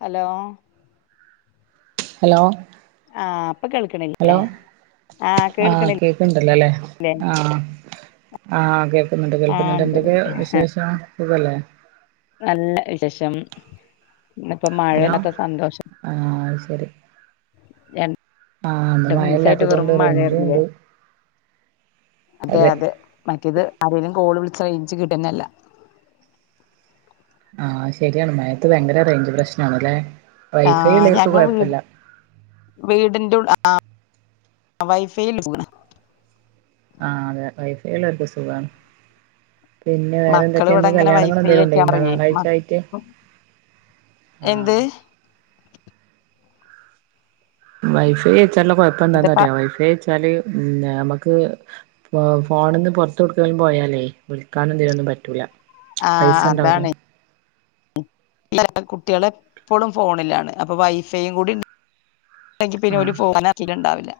Hello. Hello. ആ പ്പൊ കേൾക്കണില്ലേ? ആഹ് ആ കേൾക്കണില്ലേ കേക്കണ്ടല്ലോലേ ആഹ് ആ കേൾക്കുന്നുണ്ട് ആഹ് കേൾക്കുന്നുണ്ട് ഇണ്ട് എന്തൊക്കെ വിശേഷം സുകല്ലേ? നല്ല വിശേഷം ഇന്ന് ഇപ്പൊ മഴല്ലാത സന്തോഷം ആ അത് ശരി. ആഹ് ഇന്ന് ന്റെ മഴ മുൻസായിട്ട് ഇല്ലാത്തത് വെറും കൊണ്ട് റേഞ്ചും മഴായിരുന്നില്ലേ? ഉണ്ട് അതെ അതെ മറ്റേത് ആരെലും കോള് വിളിച്ച റേഞ്ച് കിട്ടന്നല്ല. ആ ശരിയാണ് മയത്ത് ഭയങ്കര റേഞ്ച് പ്രശ്ന ആണ്ല്ലേ വൈഫൈ ആഹ് ഉള്ളവർക്ക് ഞങ്ങള് വീട് കുഴപ്പല്ല. വീടിന്റെ ഉള്ളിൽ [unintelligible] ആ [unintelligible] വൈഫൈൽ പോണം. ആ അതെ വൈഫൈ ഉള്ളോർക്ക് സുഖാണ്. പിന്നെ വേറെ മക്കൾ ഇവിടെ എന്തൊക്കെന്ന് ഇങ്ങനെ കല്യാണങ്ങൾ വൈഫൈ എന്തെങ്കലും ഉണ്ടായിനോ ഒക്കെയാണെ ഞായറാഴ്ച ആയിട്ട്? ആ. എന്ത് വൈഫൈ വെച്ചാലുള്ള കൊഴപ്പം എന്താ എന്താന്നറിയോ വൈഫൈ വെച്ചാല് നമ്മക്ക് ഫോണ്ന്ന് പുറത്ത എവുടുക്കേലും പോയാലേ വിളിക്കാനും ഇതിനൊന്നും പറ്റൂല. ആ പൈസ ഉണ്ടാവൂല അതാണ്. കുട്ട്യാള് എപ്പളും ഫോണിലാണ് അപ്പോ വൈഫൈയും കൂ ണ്ടെങ്കി പിന്നെ ഒരു ആഹ് ഫോ [unintelligible] നക്കീട്ടുണ്ടാവില്ല.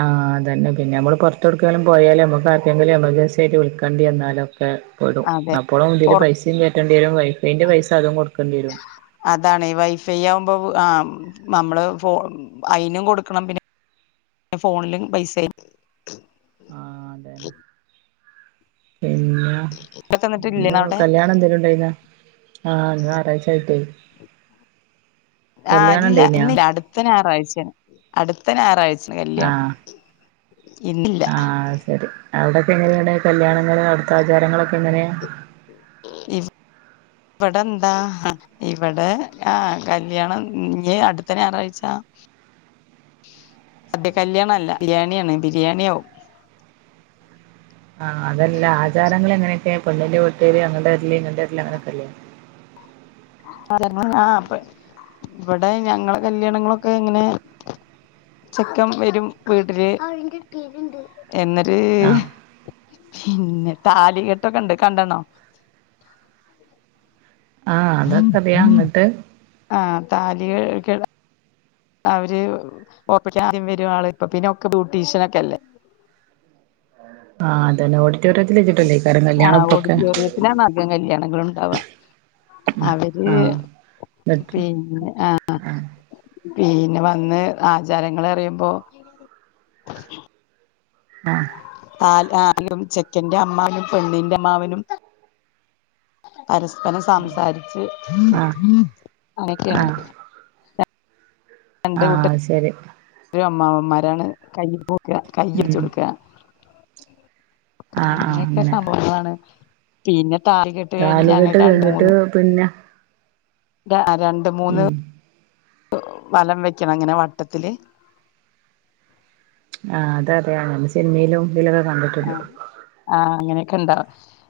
ആഹ് അതെന്നെ പിന്നെ നമ്മൾ പുറത്ത്ടുക്കേലും പോയാലും നമ്മക്ക് ആർക്കെങ്കിലും നമ്മക്ക് വിളക്കേണ്ടി വന്നാലൊക്കെ പെടും അതെ അപ്പോളും ഇതില് പൊറ പൈസേം കയറ്റേണ്ടി വരും വൈഫൈൻന്റെ പൈസ അതും കൊടുക്കേണ്ടി വരും. അതാണ് വൈഫൈ ആവുമ്പോ ആ നമ്മള് ഫോ അയിനും കൊടുക്കണം പിന്നെ ഫോണിലും പൈസ ആഹ് അതെന്നെ. പിന്നെ ഇതൊക്കെ എന്നിട്ട് എന്തോ ഇല്ലേന അവിടെ കല്യാണംന്തെലുംണ്ടായിന? ആഹ് ഇന്ന് ഞാറാഴ്ച്ചായിട്ടേ. ആഹ് ഇല്ല ഇന്നില്ല. അട്ത്ത ഞാറാഴ്ചെണ്‌ അട്ത്ത ഞാറാഴ്ച കല്യാണം. ആഹ് ഇന്നില്ല ആഹ് അത് ശരി. അവിടൊക്കെ ങ്ങനെണ് കല്യാണങ്ങള് അടുത്ത ആചാരങ്ങളൊക്കെ എങ്ങനെയാ? ഇ ഇവിടെന്താ ഇവിടെ ആ കല്യാണം ഇഞ്ഞി അട്ത്ത ഞാറാഴ്ച [inaudible] സദ്യ കല്യാണല്ല ബിരിയാണിയാണ്, ബിരിയാണിയാവും. ആഹ് അതല്ല ആചാരങ്ങളെങ്ങനെക്കെ, പെണ്ണിന്റെ വീട്ടേര് അങ്ങട്ട് വരല്, ഇങ്ങട്ട് വരല് അങ്ങനൊക്കെല്ലെ. ആ ഇവിടെ ഞങ്ങളെ കല്യാണങ്ങളൊക്കെങ്ങനെ ചെക്കൻ വരും വീട്ടില് എന്നൊരു ആഹ് പിന്നെ താലികെട്ടൊക്കെ ഇണ്ട് കണ്ട്ണോ? ആഹ് അതൊക്കെ അറിയാ എന്നിട്ട് ആ താലി കെ അവര് ഓപ്പക്ക് ആദ്യം വരും ആള് ഇപ്പ പിന്നെക്കെ ബ്യൂട്ടീഷ്യനോക്കെല്ലേ? ആഹ് അതെ നോടി ആഹ് ഓഡിറ്റോറിയത്തിലാണ് അധികം കല്യാണങ്ങള്ണ്ടാവാ. അവര് ആഹ് എന്നിട്ട് പിന്ന ആ ആഹ് പിന്നെ വന്ന് ആചാരങ്ങളറിയുമ്പോ ആ ആ ആ ദിം ചെക്കന്റെ അമ്മാവനും, പെണ്ണിന്റെ അമ്മാവനും. പരസ്പരം സംസാരിച്ച് ആഹ് ആഹ് അങ്ങനൊക്കെണ്. ആഹ് ശെരി. ആര അമ്മാവമ്മാരാണ് കൈ [unintelligible] ഉം കൈച്ചൊടുക്ക. ആഹ് ആഹ് അങ്ങനെയൊക്കെ അങ്ങനെ സംഭവങ്ങളാണ്. പിന്നെ താലി കെട്ട് കഴിഞ്ഞ് താലികെട്ട് ഞങ്ങക്ക് രണ്ട് കഴിഞ്ഞിട്ട് മൂന്ന്, പിന്നെ രണ്ട് മൂന്ന്. ഉം വലം വെക്കണം. ങ്ങനെ വട്ടത്തില് ആഹ് അതെ, അതെ നമ്മ സിനിമിലും ഇതിലൊകെ കണ്ടി ആ, ആ അങ്ങനെക്കെ ഇണ്ടാ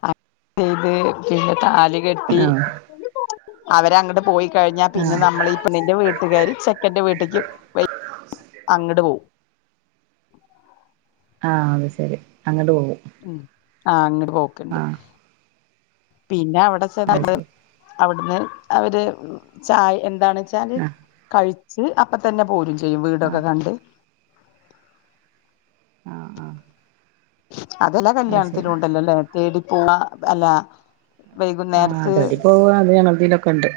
അങ്ങന ചെയത് പിന്നെ താലി കെട്ടി ആഹ് അവരങ്ങട് പോയി കഴിഞ്ഞ പിന്നെ ആഹ് നമ്മള് പെണ്ണിന്റെ വീട്ടുകാര് ചെക്കന്റെ വീട്ടിക്ക് വ അങ്ങട് പോവും. ആ അത് ശരി അങ്ങട് പോവും. ഉം ആഹ് അങ്ങട് പോക്ക്ണ്ട് പിന്ന അവിട അത് ചെന്നിട്ട് ശരി അവിടുന്ന് അവര് ചായ എന്താണെ ച്ചാല് ആഹ് കഴിച്ച് അപ്പ തന്നെ പോരും ചെയ്യും. വീടൊക്കെ ആഹ് കണ്ട്. ആഹ്, ആഹ് അതെല്ലാ അത് ശരി കല്യാണത്തിലും ഉണ്ടല്ലോല്ലേ തേടിപ്പോവാ അല്ല ആഹ് വൈകുന്നേരത്ത് തേടി പോക അത് ഞങ്ങളതിലൊക്കെണ്ട്.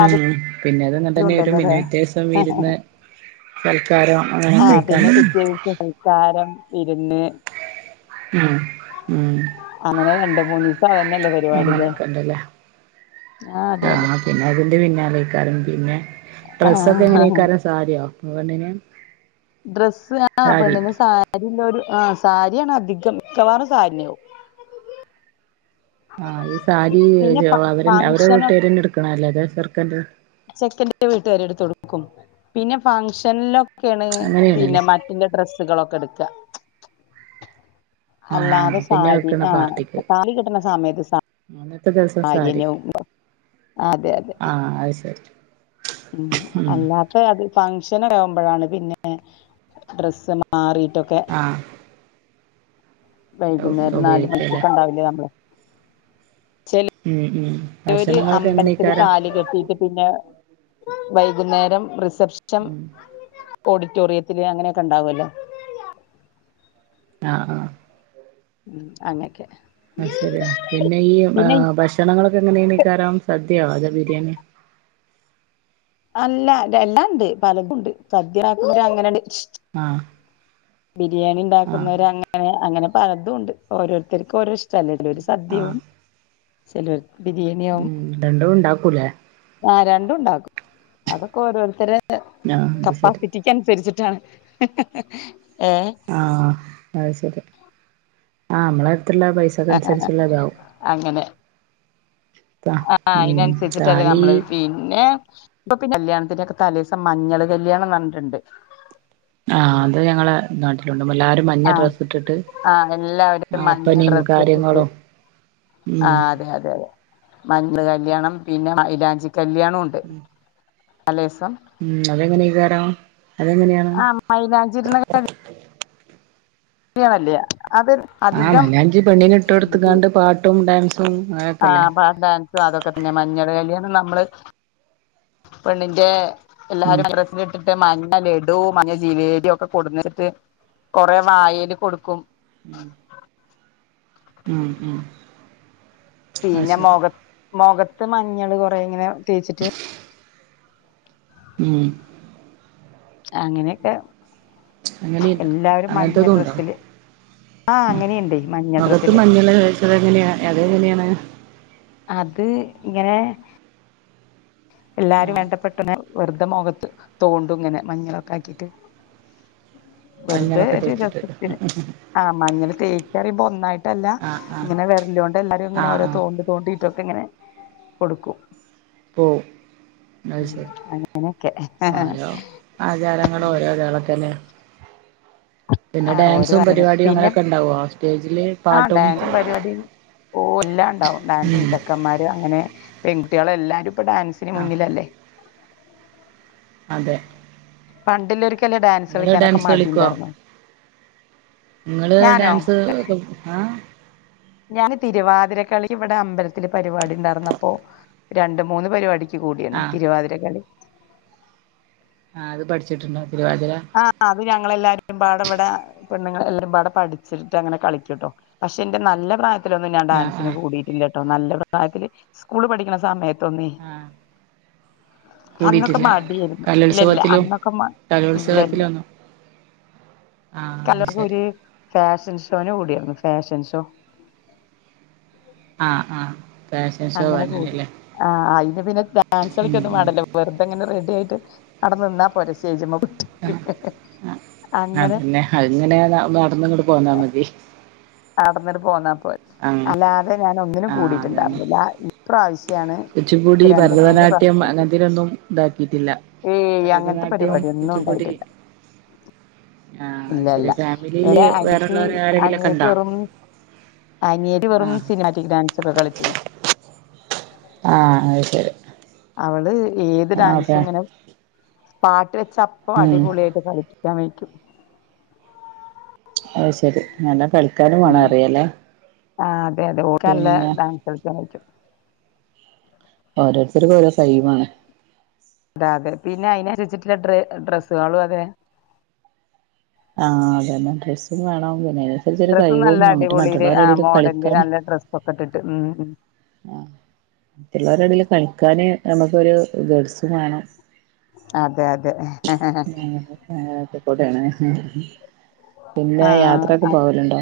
ഉം. പിന്നെ അതങ്ങന തന്നെ വരും ഉണ്ടല്ലോ പിന്നെ ല്ലേ പിറ്റേസം വിരുന്ന് സൽക്കാരം അങ്ങനെ കഴിക്കാണ്ട്. സൽകാരം, വിരുന്ന്. ഉം ഉം അങ്ങനെ രണ്ട് മൂന്നിസം അതന്നെല്ലേ പരിപാടികൾ? ആഹ പിന്നെ അതിന്റെ പിന്നാലെ എയ്ക്കാരും പിന്നെ ആ ഡ്രസ്സൊക്കെ എങ്ങനേക്കാരും സാരിയോ പെണ്ണിന് ഡ്രസ്സ് ആ സാരി പെണ്ണിന് സാരിലോല് ആ സാരിയാണ് അധികം മിക്കവാറും സാരിയാവും. ആഹ് ഈ പി- സാരി പിന്നെ ഫ അവ അവരുടെ ഫംഗ്ഷന് വീട്ടുകാരന്നെ എടുക്കണല്ലേ അതോ ചെർക്കന്റെ ചെക്കന്റെ വീട്ടുകാരെടുത്തൊടുക്കും. പിന്നെ ഫംഗഷനിലൊ ക്കെണ് പിന്നെ അങ്ങനെയാണല്ലേ മറ്റിന്റെ ഡ്രെസ്സുകളൊക്കെ എടുക്ക. ആഹ് അല്ലാതെ പിന്നെ സാരി വെക്കണ ആ പാർട്ടിക്ക് താലി കെട്ട്ണ സമയത്ത് സാ അന്നത്തെ ദിവസം സാരി അതെ അതെ ആയ് സെരി. ഉം അല്ലാ അത് ഫംഗഷന് ആവുമ്പോഴാണ് പിന്നെ ഡ്രസ്സ് മാറിട്ടൊക്കെ. ആ വൈകുന്നേരം നാല് ഉപയോഗിക്കല്ലേ മണിക്കൊക്കെ ഉണ്ടാവില്ലേ നമ്മള് ചേലു ഉം ഉം ഇവര് ഭക്ഷണങ്ങളൊക്കെ അമ്പലത്തില് എങ്ങനെക്കാരം താലി കെട്ടീട്ട് പിന്നെ വൈകുന്നേരം റിസെപ്ഷൻ ഉം ഓഡിറ്റോറിയത്തില് അങ്ങനെയൊക്കെ ഉണ്ടാവുല്ലോ ആഹ് ആഹ് മ് അങ്ങെയൊക്കെ ആഹ് ശരിയ പിന്നെ ഈ ഭക്ഷണങ്ങളൊക്കെ എങ്ങനെയാണീക്കാരാം സദ്യയാ അതോ ബിരിയാണിയ അല്ല എല്ലാണ്ട് പലതുണ്ട് സദ്യയാക്കുന്ന അങ്ങനെയുണ്ട് ആഹ് ബിരിയാണി ആഹ് ഉണ്ടാക്കുന്നവർ അങ്ങനെ അങ്ങനെ പലതും ഉണ്ട് ഓരോരുത്തർക്കും ഓരോ ഇഷ് ചിലരു ആഹ് സദ്യവും ചിലരു ബിരിയാണിയാവും ഉം രണ്ടും ഉണ്ടാക്കൂലേ ആഹ് രണ്ടും ഉണ്ടാക്കും അതൊക്കെ ഓരോരുത്തരെ ആഹ് അത് ശരി കപ്പാസിറ്റി ക്കനുസരിച്ചിട്ടാണ് ഏഹ് ആഹ് അത് ശരി ആഹ് നമ്മടെ അടുത്തുള്ള പൈസ ക്കനുസരിച്ചുള്ളതാവും അങ്ങനെ ബ ആ മ് അതിനനുസരിച്ചിട്ടല്ലേ താലി നമ്മള് പിന്നെ ഇപ്പൊ പിന്നെ കല്യാണത്തിന്റെയൊക്കെ തലേദിവസം മഞ്ഞള് കല്യാണം ന്നിട്ടുണ്ട് ആഹ് അത് ഞങ്ങടെ നാട്ടിലുണ്ട് എല്ലരും മഞ്ഞ ആ ഡ്രസ് ഇട്ടിട്ട് ആഹ് എല്ലാവരും ആഹ് മഞ്ഞ ഒപ്പനയും ഡ്രസ്സ് ഇട്ടിട്ട് കാര്യങ്ങളും ഉം ആഹ് അതെ അതെ അതെ മഞ്ഞള് കല്യാണം പിന്നെ മൈലാഞ്ചി കല്യാണുണ്ട് തലേസം മ് അതെങ്ങനെയെകാരം അതെങ്ങനെയാണ് ആഹ് മൈലാഞ്ചി ഇടുന്നെ ക ഇങ്ങനെ അല്ലിയ അത് ആഹ് അധികം മൈലാഞ്ചി പെണ്ണിനെ ഇട്ട കൊടുത്തക്കാണ്ട് പാട്ടും ഡാൻസും അങ്ങനൊക്കെല്ലേ ആഹ് പാട്ട് ഡാൻസും അതൊക്കെ തന്നെ മഞ്ഞള് കലിയാണം നമ്മള് പെണ്ണിന്റെ ഉം എല്ലാരും [unintelligible] ഇട്ടിട്ട് മഞ്ഞ ലഡു മഞ്ഞ ജിലേബി ഒക്കെ കൊടുന്ന്ട്ട് കൊറെ വായേല് കൊടുക്കും മ് മ് മ് പിന്നെ മൊഖ മൊഖത്ത് മഞ്ഞള് കൊറേ ഇങ്ങനെ തേച്ചിട്ട് മ് അങ്ങനെക്കെ അങ്ങനെയുണ്ടോ എല്ലാവരും മഞ്ഞ അങ്ങനത്തതും ഉണ്ടോ ഡ്രസ്സില് ആ അങ്ങനെയുണ്ട് മഞ്ഞ ഡ്രസ്സില് അത് എങ്ങനെയാ അത് എങ്ങനെയാണ് അത് ഇങ്ങനെ എല്ലാരും ആഹ് വേണ്ടപ്പെെട്ടവര് വെറുത മുഖത്ത് തോണ്ടും ഇങ്ങനെ മഞ്ഞളൊക്കെ ആക്കിട്ട് വെറുതെ മഞ്ഞളൊക്കെ ഒരു തേച്ചിട്ട് രസത്തിന് ആ മഞ്ഞള് തേക്കയറിയുമ്പോ ഒന്നായിട്ടല്ല ആഹ് ആഹ് ഇങ്ങനെ വെരല്ലോണ്ട് എല്ലാരും ഇങ്ങനെ ആഹ് ഓരോ ആഹ് തോണ്ട് തോണ്ടിയിട്ടൊക്കെ ഇങ്ങനെ കൊടുക്കും പോ അയ് ഉം ശെരി അങ്ങനെയൊക്കെ ഓരോ ആചാരങ്ങളും ഓരോ ഇതണക്കന്നെ ആഹ് ഓരോ ആചാരം പിന്നെ അങ്ങനെയൊക്കെ ഉണ്ടാവോ സ്റ്റേജില് ആ പാട്ടും ഡാൻസും പരിപാടിയും ഓ എല്ലാ ഇണ്ടാവും ഡാൻസും ഉം ചക്കന്മാര് അങ്ങനെ പെൺകുട്ടിയാള് എല്ലാരും ഇപ്പൊ ഡാൻസ് ന് ആഹ് മുന്നിലല്ലേ അതെ പണ്ടില്ലൊരിക്കല്ലെ നിങ്ങള് ഡാൻസളിക്കാനൊക്കെ ഡാൻസ് മടിഇണ്ടായിരുന്നെ ഇങ്ങള് ഡാൻസ് ഒക്കെ ഹാ ഞാന് തിരുവാതിരക്കളി ഇവടെ അമ്പൽത്തില് പരിവാടിണ്ടാർന്നപ്പോ രണ്ട് മൂന്ന് പരിവാടി ക്ക് കൂടീണ് ആഹ് തിരുവാതിരകളി ആഹ് അത് പഠിച്ചിട്ടുണ്ടോ തിരുവാതിര ആഹ് അ അത് ഞങ്ങളെല്ലാരുംപാടെ ഇവടെ പെണ്ണുങ്ങള് എല്ലരുംപാടെ പഠിച്ചിട്ട് അങ്ങനെ കളിക്കുട്ടോ പഷെ ഇന്റെ നല്ല പ്രായത്തിലൊന്നും ഞാൻ ആഹ് ഡാൻസിന് ആഹ് കൂടീട്ടില്ലട്ടോ നല്ല പ്രായത്തില് സ്കൂള് പഠിക്കണ സമയ തൊന്നെ ആഹ് അന്നൊക്കെ കൂടിയിട്ടില്ല മടിയേര്ന്നു ഇല്ല ഇല്ല കലോത്സവത്തിലും അന്നൊക്കെ മ ഇല്ല ഇല്ല കലോത്സവത്തിലൊന്നും ആഹ് അത് കല്ലർ ശരി [unintelligible] ഫാഷൻഷോന് കൂടിയായിരുന്നു ഫാഷൻഷോ ആഹ് ആഹ അങ്ങനെകൂടി ആഹ് അയിന് പിന്നെ ഉം ഡാൻസളിക്കൊന്നും ഉം വാണ്ടല്ലോ വെറുതെങ്ങന റെഡിയയിട്ട് അടെ നിന്നാപോരെ സ്റ്റേജിമ്മപൊയിട്ട് കണ അ അതന്നെ അഹ്ങ്ങനെ നടന്ന്ങ്ങട്ട് പോന്നാമതി അട്ന്നിണ്ട് പോന്നാ പോ ആഹ് അല്ലാതെ ഞാനൊന്നിനും കൂടിയിട്ടുണ്ടായിരുന്നില്ല ഇപ്രാവശ്യാണ് കുച്ച്പ്പുടി ഇപ്പൊ രണ്ട് മൂന്ന് ഭരതനാട്യം പ്രാവശ്യായിട്ട് അങ്ങൻത്തിനൊന്നും ഇതാക്കിയിട്ടില്ല. ഏയ് അങ്ങനത്തെ ഭരതനാട്യം പരിപാടി ഒന്നും കുച്ചിപ്പുടി ഉണ്ടായിട്ടില്ല ആഹ അഹ് ഇല്ല ശരി ഇല്ല ഫാമിലീല് എന്റെ വേറള്ളോരെ ആരെങ്കിലൊക്കെണ്ടോ അനിയേരി വെറും സിനിമാറ്റിക് ഡാൻസൊക്കെ കളിച്ചിണ് ആഹ അഹ് ശരി. അവള് ഏത് ആഹ് അതെ ഡാൻസുഇങ്ങനെ പാട്ട് വെച്ചപ്പ ഉം അടിപൊളിയായിട്ട് കളിക്കും. റ്റമയ്ക്കും അഹ് ശെരി നല്ല കളിക്കാനുംവാണം ഉം അറിയലെ ആ അതെ അതെ ഓക്കെഅല്ല ഡാൻസൾക്കവെയിക്കും ഓരോര്ത്തര്ക്ക് ഓരോ സൈമാ ദാതെ പിന്നെ അയിനര്ച്ചിട്ട്ള്ള ഡ്ര ഡ്രസ്സളും അതെ ആഹ് അതന്നെ ഡ്രസ്സുംവേണം പിന്നെ അയിനൻസരിച്ചൊരു ഡ്രസ്സും കഴിവും നല്ല ന്നട്ട് മറ്റുള്ളോരെടെല് കളിക്കാന് പൊക്കട്ടിട്ട് ഉം ഉം ആഹ് മറ്റുള്ളോരെടേല് കളിക്കാന് നമ്മക്കൊര് ഗഡ്സ് വേണം അതെ അതെ ആക്കെക്കൊടേണ് പിന്നെ ആഹ് യാത്രക്കെപോവല്ണ്ടോ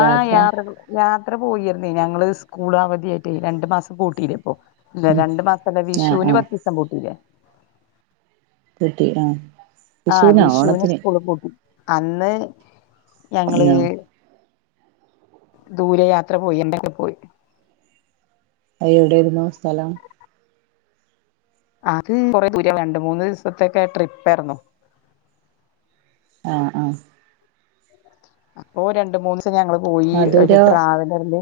ആഹ് യാത്ര യാത്രകൾ യാത്ര പോയിര്ന്നേ ഞങ്ങള് സ്കൂൾ അവധിയേയിറ്റ് രണ്ടുമാസം പൂട്ടിലെപ്പം ഇല്ല ഉം രണ്ട്മാസ്തല്ല ആഹ് വിഷുന് ആഹ് പത്തിസംപൂട്ടിലെ കിട്ടി ആഹ ആഹ വിഷുന് സ്കൂള്പൂട്ടി അന്ന് ഞങ്ങള് ആ ദൂരെയാത്ര പോയി എന്തക്കെപോയി അഹ് എവിടെര്ന്നു സ്ഥലം. അത് കൊറേദൂര രണ്ട്മൂന്ന്സത്തേക്കെ ട്രിപ്പായിരുന്നു ആഹ ആഹാ അപ്പോ രണ്ട്മൂന്ന്സം ഞങ്ങള്പോയി ഒര് മധുരോ ട്രാവലർല്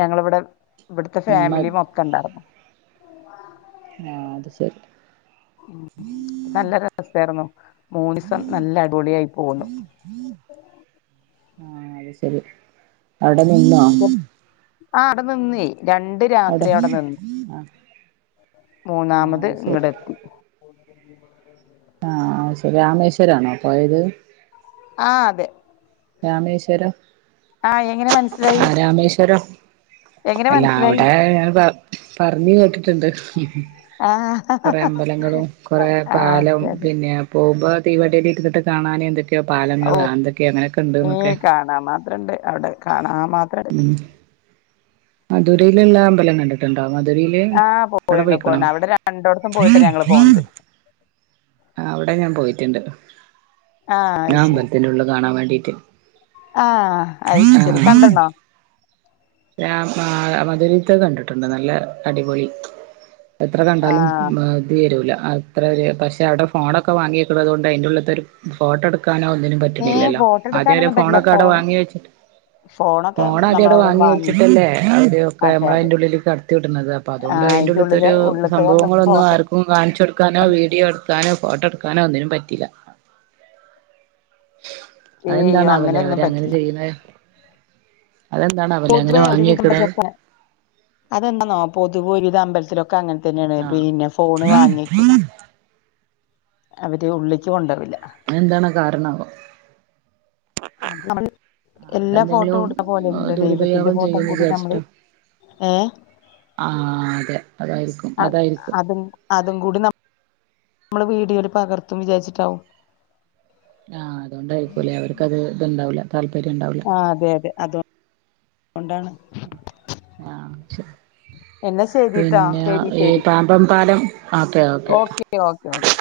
ഞങ്ങള്വ്ടെ ഇവട്ത്തെ ഉം ആഹ് ഫാമിലിമൊത്തണ്ടാരുന്നു ആഹ് അത് ശരി ഉ ട്ടല്ല രസായിരുന്നു മൂന്നിസം നല്ല അടിപൊളിയായി പോന്ന് ആഹ അത് ശരി. അവിടെ നിന്നോ എന്നിട്ട് ആഹ് അടെനിന്നേ രണ്ട് അവിടെ രാത്രി അടെനിന്ന് ആഹ് മൂന്നാമത് ആഹ് ശരി ഇങ്ങടെത്തി ആഹ ശരി രാമേശ്വരാണോ പോയത്. ആഹ് അതെ രാമേശ്വരം ആഹ് എങ്ങനെ മനസിലായി ആ രാമേശ്വരം അല്ല മനസ്സിലായി അവിടെ പറ പറഞ്ഞഞ് കേട്ടിട്ടുണ്ട് ആഹ കുറേ അമ്പലങ്ങളും കൊറേ പാലം അതെ പിന്നെ പോകുമ്പോ തീവണ്ടിയിലിരുന്നിട്ട് കാണാനെ എന്തൊക്കെയോ ഓ പാലങ്ങൾ ആ എന്തൊക്കെയ അങ്ങനെ ഏ കാണാൻ മാത്രുണ്ട് അവിടെ കാണാ മാത്ര മധുരയിലുള്ള അമ്പലങ്ങളണ്ട് ണ്ട മധുരയില് ആ പോയിണ് അടപയ്ക്കണം പോയിണ് [inaudible] അവിടെ രണ്ടോടത്തും പോയിട്ടാ ഞങ്ങള് പോന്നത് ആ അവിടെ ഞാൻ പോയിട്ടുണ്ട് ആ ഞാൻ അത് അമ്പലത്തിന്റെ ഉള്ള കാണാൻ വേണ്ടി ഓ [unintelligible] ആഹ ഐശ്ശരി കണ്ടണ്ണോ അ മധുരത്തെ കണ്ടിട്ടുണ്ട് നല്ല അടിപൊളി എത്ര ആ കണ്ടാലും ഇത് തീരൂല അത്ര വര് പക്ഷെ അവിടെ ഫോണൊക്കെ വാങ്ങിക്കതുക കൊണ്ട് അതിന്റെ ഉള്ളത്തെൊ ഒരു ഫോട്ടോ എടുക്കാനോ ഒന്നിനും ഏ പറ്റണില്ലല്ലോ ഫോട്ടോ അവര് എടുക്കാനൊന്നും പറ്റില്ല ഫോണൊക്കെ അടെ ഫോണ് വാങ്ങി വെച്ചട്ട് ഫോണൊക്കെ ഫോണ ആദ്യവിടെ നമ്മളവിടെ വാങ്ങി വെച്ചിട്ടല്ലേ അതൊക്കെ അതെ നമ്മള അതെ അതിന്റെറെ ഉള്ളിലേക്ക് [unintelligible] വിടുന്നത് അപ്പ ആ അതുകൊണ്ട് അതിന്റെ ഉള്ളില് അതിന്റെള്ളൊരു ഉള്ളിത്തതൊന്നും സംഭവങ്ങളൊന്ന ആരും ഫോട്ടോ ആർക്കും കാണിച്ചു കൊടുക്കാനോ വീഡിയോ എടുക്കാനോ ഫോട്ടോ എടുക്കാനോ ഒന്നിനും പറ്റില്ല ഏയ് അതെന്താണാവല്ലേ അവര് അങ്ങനെയൊന്നും പറ്റില്ല അങ്ങനെ ചെയ്യുന്ന പൊതുവേ ഒരു വാങ്ങി വിധം [unintelligible] വെക്കണ ച്ചൊക്ക അതെന്താെന്നോ പൊതുവെ ഒരു ഇത് അമ്പലത്തിലൊക്കെ അങ്ങനെ തന്നെയാണ് ആഹ് പിന്നെ ഫോണ് വാങ്ങിക്കും അവര് ഉള്ളിക്ക് കൊണ്ടുവരില്ല എന്താണ് കാരണവൊ അ നമ്മ അവിടെ എല്ലാ ഫോട്ടോ എന്തെങ്കിലും കൊടുക്ക പോലെയല്ലോ ദൈവത്തിന്റെ ദുരുപയോഗം ഫോട്ടോ ചെയ്യുന്ന് കൂടി നമ്മള് ഏ ആ അതെ അതായി അത് അതും അതും കൂടി നമ്മ നമ്മള് വീഡിയോയിൽ പകർത്തും വിചാരിച്ചിട്ടാവും ആഹ് അതുകൊണ്ടായിപ്പോലെ അവർക്കത് ഇതുണ്ടാവില്ല താല്പര്യംണ്ടവില്ല ആ അതെ അതെ അത ആഹ ശ എന്നാ [unintelligible] ശരിട്ടാ പിന്നെ ശരി ഈ ശരി പാമ്പം പാലം okay okay okay okay okay